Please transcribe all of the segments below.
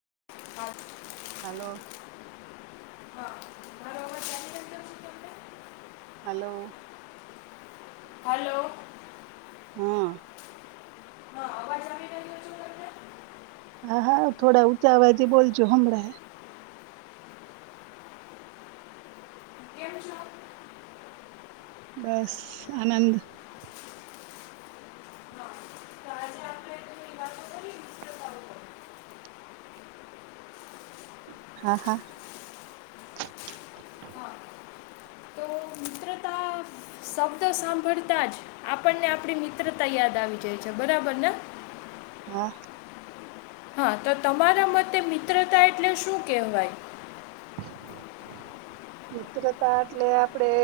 [inaudible] Hello. હા બરોબર [unintelligible] હાલો. Hello. હા. હ આવાજ આવી રહ્યો છું તમને? હા હા થોડા ઊંચા વાવાજે બોલજો હમણાં. કેમ છો? બસ આનંદ. હા હા. તો મિત્રતા શબ્દો સાંભળતા જ આપણને આપણી મિત્રતા યાદ આવી જાય છે બરાબર ને. હા. હા તો તમારા મતે મિત્રતા એટલે શું કેહેવાય? મિત્રતા એટલે આપણેે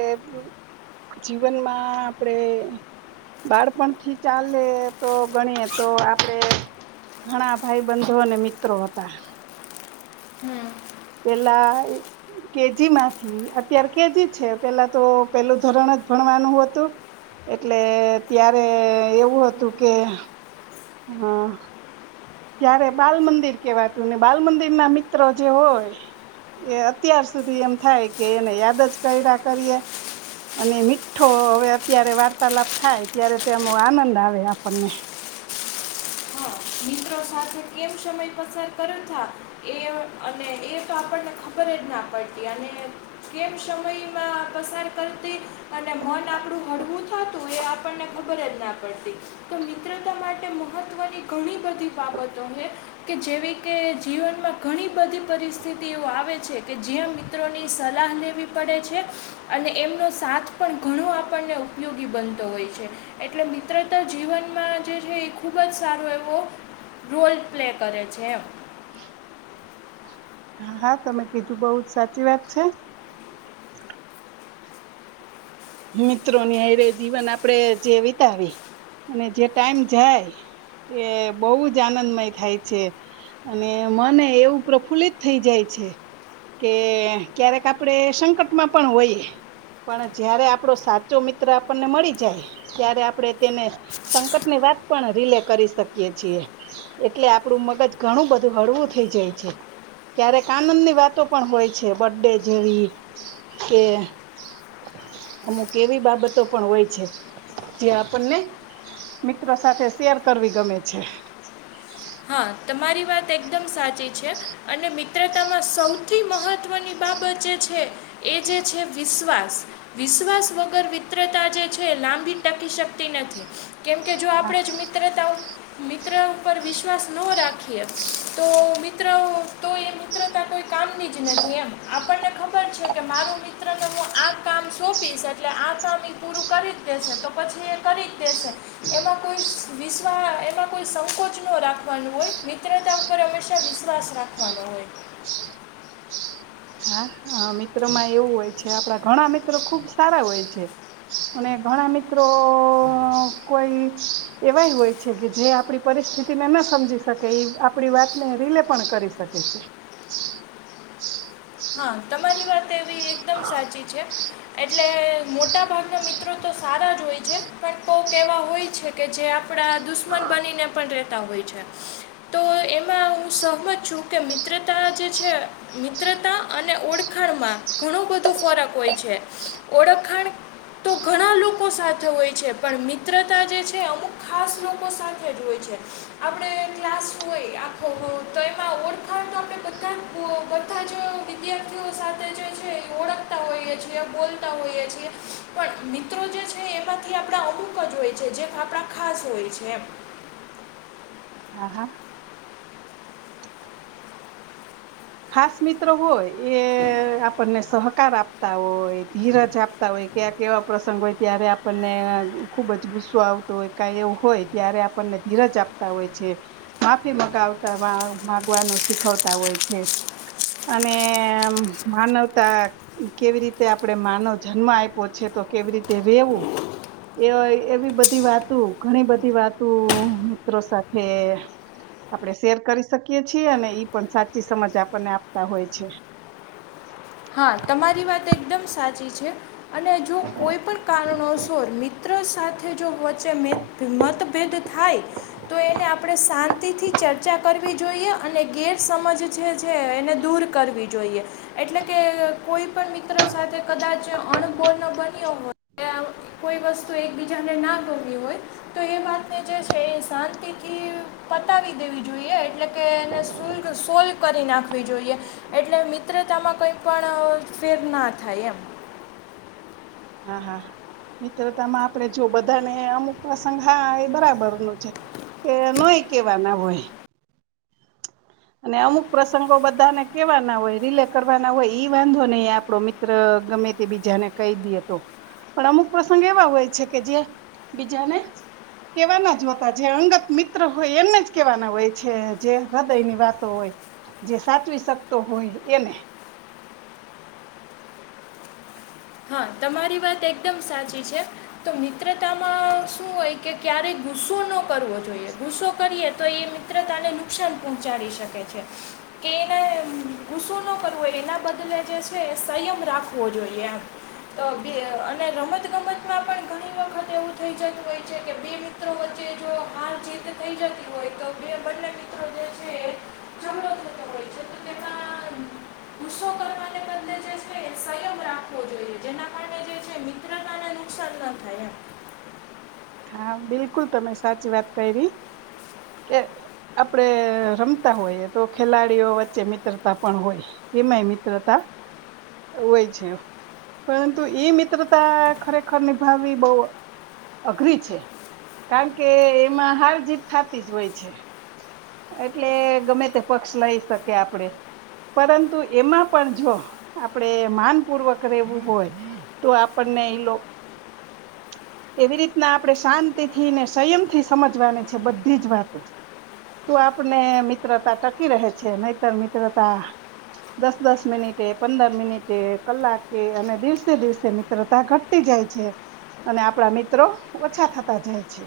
જીવનમાં આપણેે બાળપણથી ચાલે તો ગણીએ તો આપણે ઘણા ભાઈ બંધો અને મિત્રો હતા. હમ પેલા કેજી માંથી અત્યારે કેજી છે પેલા તો પેલું ધરણ જ ભણવાનું હતું, એટલે ત્યારે એવું હતું કે હા. ત્યારે બાલ મંદિર કેવાતું ને બાલ મંદિર ના મિત્રો જે હોય, એ અત્યાર સુધી એમ થાય કે એને યાદ જ કર્યા કરીએ, અને મીઠો હવે અત્યારે વાર્તાલાપ થાય ત્યારે તેનો આનંદ આવે આપણને. હા એ અને એ તો આપણને ખબર જ ના પડતી અને કેમ સમયમાં પસાર કરતી અને મન આપણું હળવું થતું એ આપણને ખબર જ ના પડતી તો મિત્રતા માટે મહત્વની ઘણી બધી [unintelligible] બાબતો છે, કે જેવી કે જીવનમાં ઘણી બધી પરિસ્થિતિ એવ આવે છે કે જ્યાં મિત્રોની સલાહ લેવી પડે છે, અને એમનો સાથ પણ ઘણો આપણને ઉપયોગી બનતો હોય છે, એટલે મિત્રતા જીવનમાં જે છે એ ખુબ જ સારો એવો રોલ પ્લે કરે છે એમ. હા હા તમે કીધું બહ જ સાચી વાત છે. મિત્રોની હ ર જીવન આપડે જે વિતાવી, અને જે ટાઈમ જાય એ બહુ જ આનંદમય થાય છે, અને મને એવું પ્રફુલ્લિત થઈ જાય છે, કે ક્યારેક આપડે સંકટમાં પણ હોઈ, પણ જયારે આપો સાચો મિત્ર આપણને મળી જાય, ત્યારે આપણે તેને સંકટની વાત પણ રીલે કરી શકીએ છીએ, એટલે આપડું મગજ ઘણું બધું હળવું થઈ જાય છે, ક્યારેક આનંદ ની વાતો પણ હોય છે બ ડે જેવી કે અમુક એવી બાબતો પણ હોય છે, જે આપણને મિત્રો સાથે શેર કરવી ગમે છે. હા તમારી વાત એકદમ સાચી છે અને મિત્રતામાં સૌથી મહત્વની બાબત જે છે એ જે છે વિશ્વાસ વિશ્વાસ વગર મિત્રતા જે છે લાંબી ટકી શકતી નથી કેમકે જો આપણેે જ મિત્રતાઓ મિત્ર ઉપર વિશ્ ્વા ન રાખીએ તો મિત્ર તો એ મિત્રતા કોઈ કામની જ નથી એમ આપણને ખબર છે કે મારું મિત્રને હું આ કામ સોંપીશ એટલે આ કામ એ પૂરું કરી જ દેશે તો પછી એ કરી જ દેશે એમાં કોઈ વિશ્વા એમાં કોઈ સંકોચ ન રાખ કન હોય મિત્રતા ઉપર હંમેશા વિશ્વાસ રાખવાનો હોય હા હા મિત્રો માં એવું હોય છે કે આપણા ઘણા મિત્રો ખુબ સારા હોય છે અને ઘણા મિત્રો કોઈ એવાય હોય છે કે જે આપણી પરિસ્થિતિને ના સમજી શકે એ આપણી વાતને રીલે પણ કરી શકે છે હા તમારી વાત તેવી એકદમ સાચી છે એટલે મોટા ભાગના મિત્રો તો સારા જ હોય છે પણ કોહક એવા હોય છે કે જે આપ આપણા દુશ્મન બનીને પણ રહે તો એમાં હું સહમત છું કે મિત્રતા જે છે મિત્રતા અને ઓળખાણમાં ઘણો બધો ફરક હોય છે ઓળખાણ તો ઘણા લોકો સાથે હોય છે પણ મિત્રતા જે છે અમુક ખાસ લોકો સાથે જ હોય છે આપણે ક્લાસ હોય આખો તો એમાં ઓળખાણ તો આપણે બધા બધા જ વિદ્યાર્થીઓ સાથે જે છે ઓળખતા હોઈએ છેએ બોલતા હોઈએએ પણ મિત્રો જે છે એમાંથી આપણા અમુક જ હોય છે જે આપણા ખાસ હોય છે હા હા ખાસ મિત્ર હોય એ આપણને સહક આકાર આપતા હોય ધીરજ આપતા હોય ક્યાંક એવા પ્રસંગ હોય ત્યારે આપણને ખુબ જ ગુસ્સો આવતો હોય કા એવું હોય ત્યારે આપણને ધીરજ આપતા હોય છે માફી મગાવતા માગવાનું શીખવતા હોય છે અને માનવતા કેવી રીતે આપડે માનવ જન્મ આપ્યો છે તો કેવી રીતે રેવું એ એવી બધી વાતો ઘણી બધી વાતો મિત્રો સાથે આપડે શેર કરી શકીએ છીએ અને ઈ પણ સાચી સમજ આપ ને આપતા હોય છે હા તમારી વાત એકદમ સાચી છે અને જો કોઈ પણ કારણોસોર મિત્ર સાથે જો વચ્ચે મતભેદ થાય તો એને આપણે શાંતિથી ચર્ચા કરવી જોઈએ અને ગેરસમજ જે છે એને દૂર કરવી જોઈએ એટલે કે કોઈ પણ મિત્ર સાથે કદાચ અણબોર્ણ બન્યો હોય કે કોઈ વસ્તુ એકબીજાને ના દોરવી હોય તો એ વાતને જે છે એ શાંતિથી પતાવી દેવી જોઈએ એટલે કે એને શલ્ સોલ્વ કરી નાખવી જોઈએ એટલે મિત્ર તત્રા માં કોઈ પણ ફેર ના થાય એમ હા હા મિત્રતામાં આપણે જો બધાને અમુક પ્રસંગ હા એ બરાબર ન છે કે નય કેવાના હોય અને અમુક પ્રસંગો બધાને કેવાના હોય રિલે કરવાના હોય ઈ વાંધો નહી આપડો મિત્ર ગમે તે બીજાને કહી દી તો પણ અમુક પ્રસંગ એવા હોય છે કે જે બીજાને કેવાના જ હોતા જે અંગત મિત્ર હોય એમને જ કેવાના હોય છે જે ની વાતો હોય જે સાચવી શકતો હોય એને હા તમારી વાત એકદમ સાચી છે તો મિત્રતામાં શું હોય કે ક્યારેય ગુસ્સો ન કરવો જોઈએ ગુસ્સો કરીએ તો એ મિત્રતાને નુકસાન પહોંચાડી શકે છે કે એને ગુસ્સો ન કરવો હોય એના બદલે જે છે એ સંયમ રાખવો જોઈએ તો અને રમત ગમતમાં પણ ઘણી વખત એવું થઈ જતું હોય છે કે બે મિત્રો વચ્ચે જો હાર જેીત થઈ જતી હોય તો બે બંને મિત્રો છે થતો હોય છે તેમાં ગુસ્સો કરવા જે ના કારને જે છે મિત્રતાને નુકસાન ન થાય એમ હા બિલકુલ તમે સાચી વાત કરી ર કે આપડે રમતા હોઈએ તો ખેલાડીઓ વચ્ચે મિત્રતા પણ હોય એમાંય મિત્રતા હોય છે પરંતુ એ મિત્રતા ખરેખર નિભાવી બહ અઘરી છે કારણ કે એમાં હાર જીત થતી જ હોય છે એટલે ગમે તે પક્ષ લઈ શકે આપણેે પરંતુ એમાં પણ જો આપણેે માન પૂર્વક રહેવું હોય તો આપણને ઈ લોકો એવી રીતના આપણે શાંતિ થી ને સંયમથી સમજવાની છે બધી જ વાતો તો આપને મિત્રતા ટકી રહે છે નહીતર મિત્રતા દસ દસ મિનિટે પંદર મિનિટે કલાકે અને દિવસે દિવસે મિત્રતા ઘટતી જાય છે અને આપણા મ મિત્રો ઓછા થતા જાય છે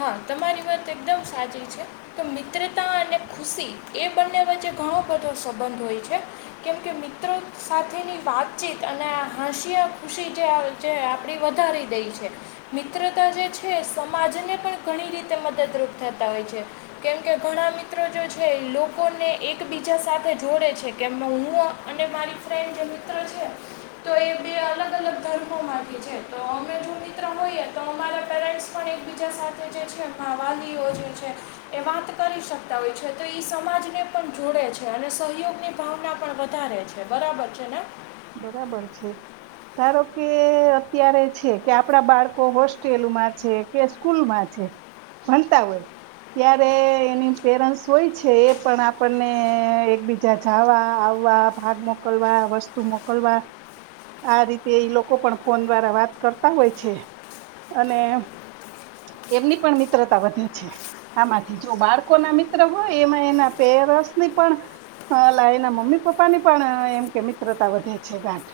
હા તમારી વાત એકદમ સાચી છે કે મિત્રતા અને ખુશી એ બંને વચ્ચે ઘણો બધો સંબંધ હોય છે કેમ કે મિત્રો સાથેની વાતચીત અને હસીિયા ખુશી જે આપણી વધારી દઈ છે મિત્રતા જે છે સમાજને ઘણી રીતે મદદરૂપ થતા હોય છે. કેમ કે ઘણા મિત્રો જો છે લોકોને એકબીજા સાથે જોડે છે. કેમ હું અને મારી ફ્રેન્ડ જે મિત્ર છે તો એ બે અલગ અલગ ધર્મોમાંથી છે. તો અમે જો મિત્ર હોઈએ તો અમારા પેરેન્ટ્સ પણ એકબીજા સાથે જે છે મા વાલીઓ જે છે એ વાત કરી શકતા હોય છે તો એ સમાજને પણ જોડે છે અને સહયોગની ભાવના પણ વધારે છે. બરાબર છે ને? બરાબર છે. ધારો કે અત્યારે છે કે આપડા બાળકો હોસ્ટેલમાં છે કે સ્કૂલમાં છે ભણતા હોય. ત્યારે એની પેરન્ટસ હોય છે એ પણ આપણને એકબીજા જાવા, આવવા, ભાગ મોકલવા વ તુ મોકલવા આ રીતે એ લોકો પણ ફોન દ્વારા વાત કરતા હોય છે અને એમની પણ મિત્રતા વધે છે. આમાંથી જો બાળકો ના મિત્ર હોય એમાં એના પેરસની પણ એના મમ્મી પપ્પા ની પણ એમ કે મી ત્રતા વધે છે ગાટ.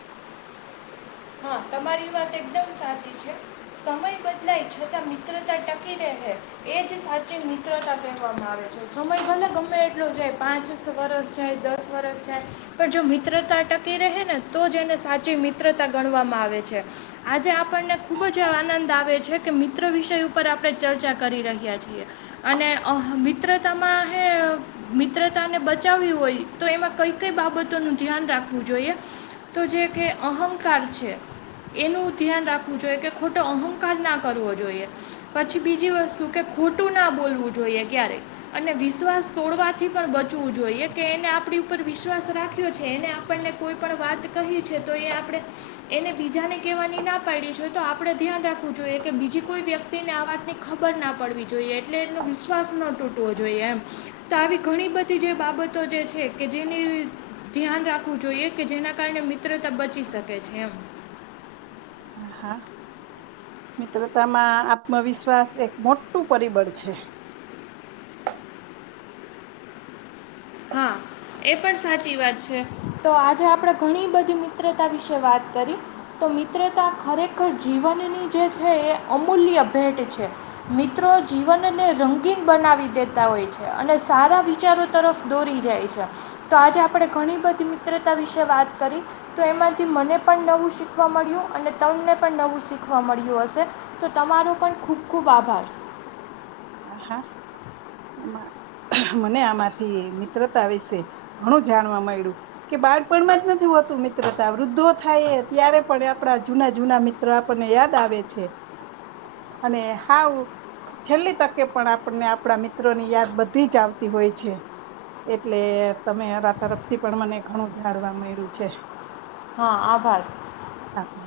હા તમારી વાત એકદમ સાચી છે. સમય બદલાય છતાં મિત્રતા ટકી રહે એ જ સાચી મિત્રતા કહેવામાં આવે છે. સમય ભલે ગમે એટલો જાય પાંચ વરસ જાય, દસ વરસ જાય પણ જો મિત્રતા ટકી રહે ને તો જ એને સાચી મિત્રતા ગણવામાં આવે છે. આજે આપણને ખૂબ જ આનંદ આવે છે કે મિત્ર વિષય ઉપર આપણે ચર્ચા કરી રહ્યા છીએ અને અ મિત્રતામાં હ મિત્રતાને બચાવવી હોય તો એમાં કઈ કઈ બાબતોનું ધ્યાન રાખવું જોઈએ તો જે કે અહંકાર છે એનું ધ્યાન રાખવું જોઈએ કે ખોટો અહંકાર ના કરવો જોઈએ. પછી બીજી વસ્તુ કે ખોટું ના બોલવું જોઈએ ક્યારે અને વિશ્વાસ તોડવાથી પણ બચવું જોઈએ કે એને આપણી ઉપર વિશ્વાસ રાખ્યો છે એને આપણને કોઈ પણ વાત કહી છે તો એ આપણે એને બીજાને કહેવાની ના પાડી છે તો આપણે ધ્યાન રાખવું જોઈએ કે બીજી કોઈ વ્યક્તિને આ વાતની ખબર ના પડવી જોઈએ એટલે એનો વિશ્વાસ ન તૂટવો જોઈએ એમ. તો આવી ઘણી બધી જે બાબતો જે છે કે જેની ધ્યાન રાખવું જોઈએ કે જેના કારણે મિત્રતા બચી શકે છે એમ. હા મિત્રતામાં આત્મવિશ્વાસ એક મોટું પરિબળ છે. હા એ પણ સાચી વાત છે. તો આજે આપણે ઘણી બધી મિત્રતા વિશે વાત કરી તો મિત્રતા ખરેખર જીવનની જે છે એ અમૂલ્ય ભેટ છે. મિત્રો જીવનને રંગીન બનાવી દેતા હોય છે અને સારા વિચારો તરફ દોરી જાય છે. તો આજે આપણે ઘણી બધી મિત્રતા વિશે વાત કરી તો એમાંથી મને પણ નવું શીખવા મળ્યું અને તમને પણ નવું શીખવા મળ્યું હશે. તો તમારો પણ ખૂબ ખૂબ આભાર. હા હા, મને આમાંથી મિત્રતા વિશે ઘણું જાણવા મળ્યું કે બાળપણમાં જ નથી હોતું મિત્રતા વૃદ્ધો થાય ત્યારે પણ આપડા જૂના જૂના મિત્ર આપણને યાદ આવે છે અને હાવ છેલ્લી તકે પણ આપણને આપણા મિત્રો ની યાદ બધી જ આવતી હોય છે. એટલે તમે અરા તરફથી પણ મને ઘણું જાણવા મળ્યું છે. હા આભાર. આભાર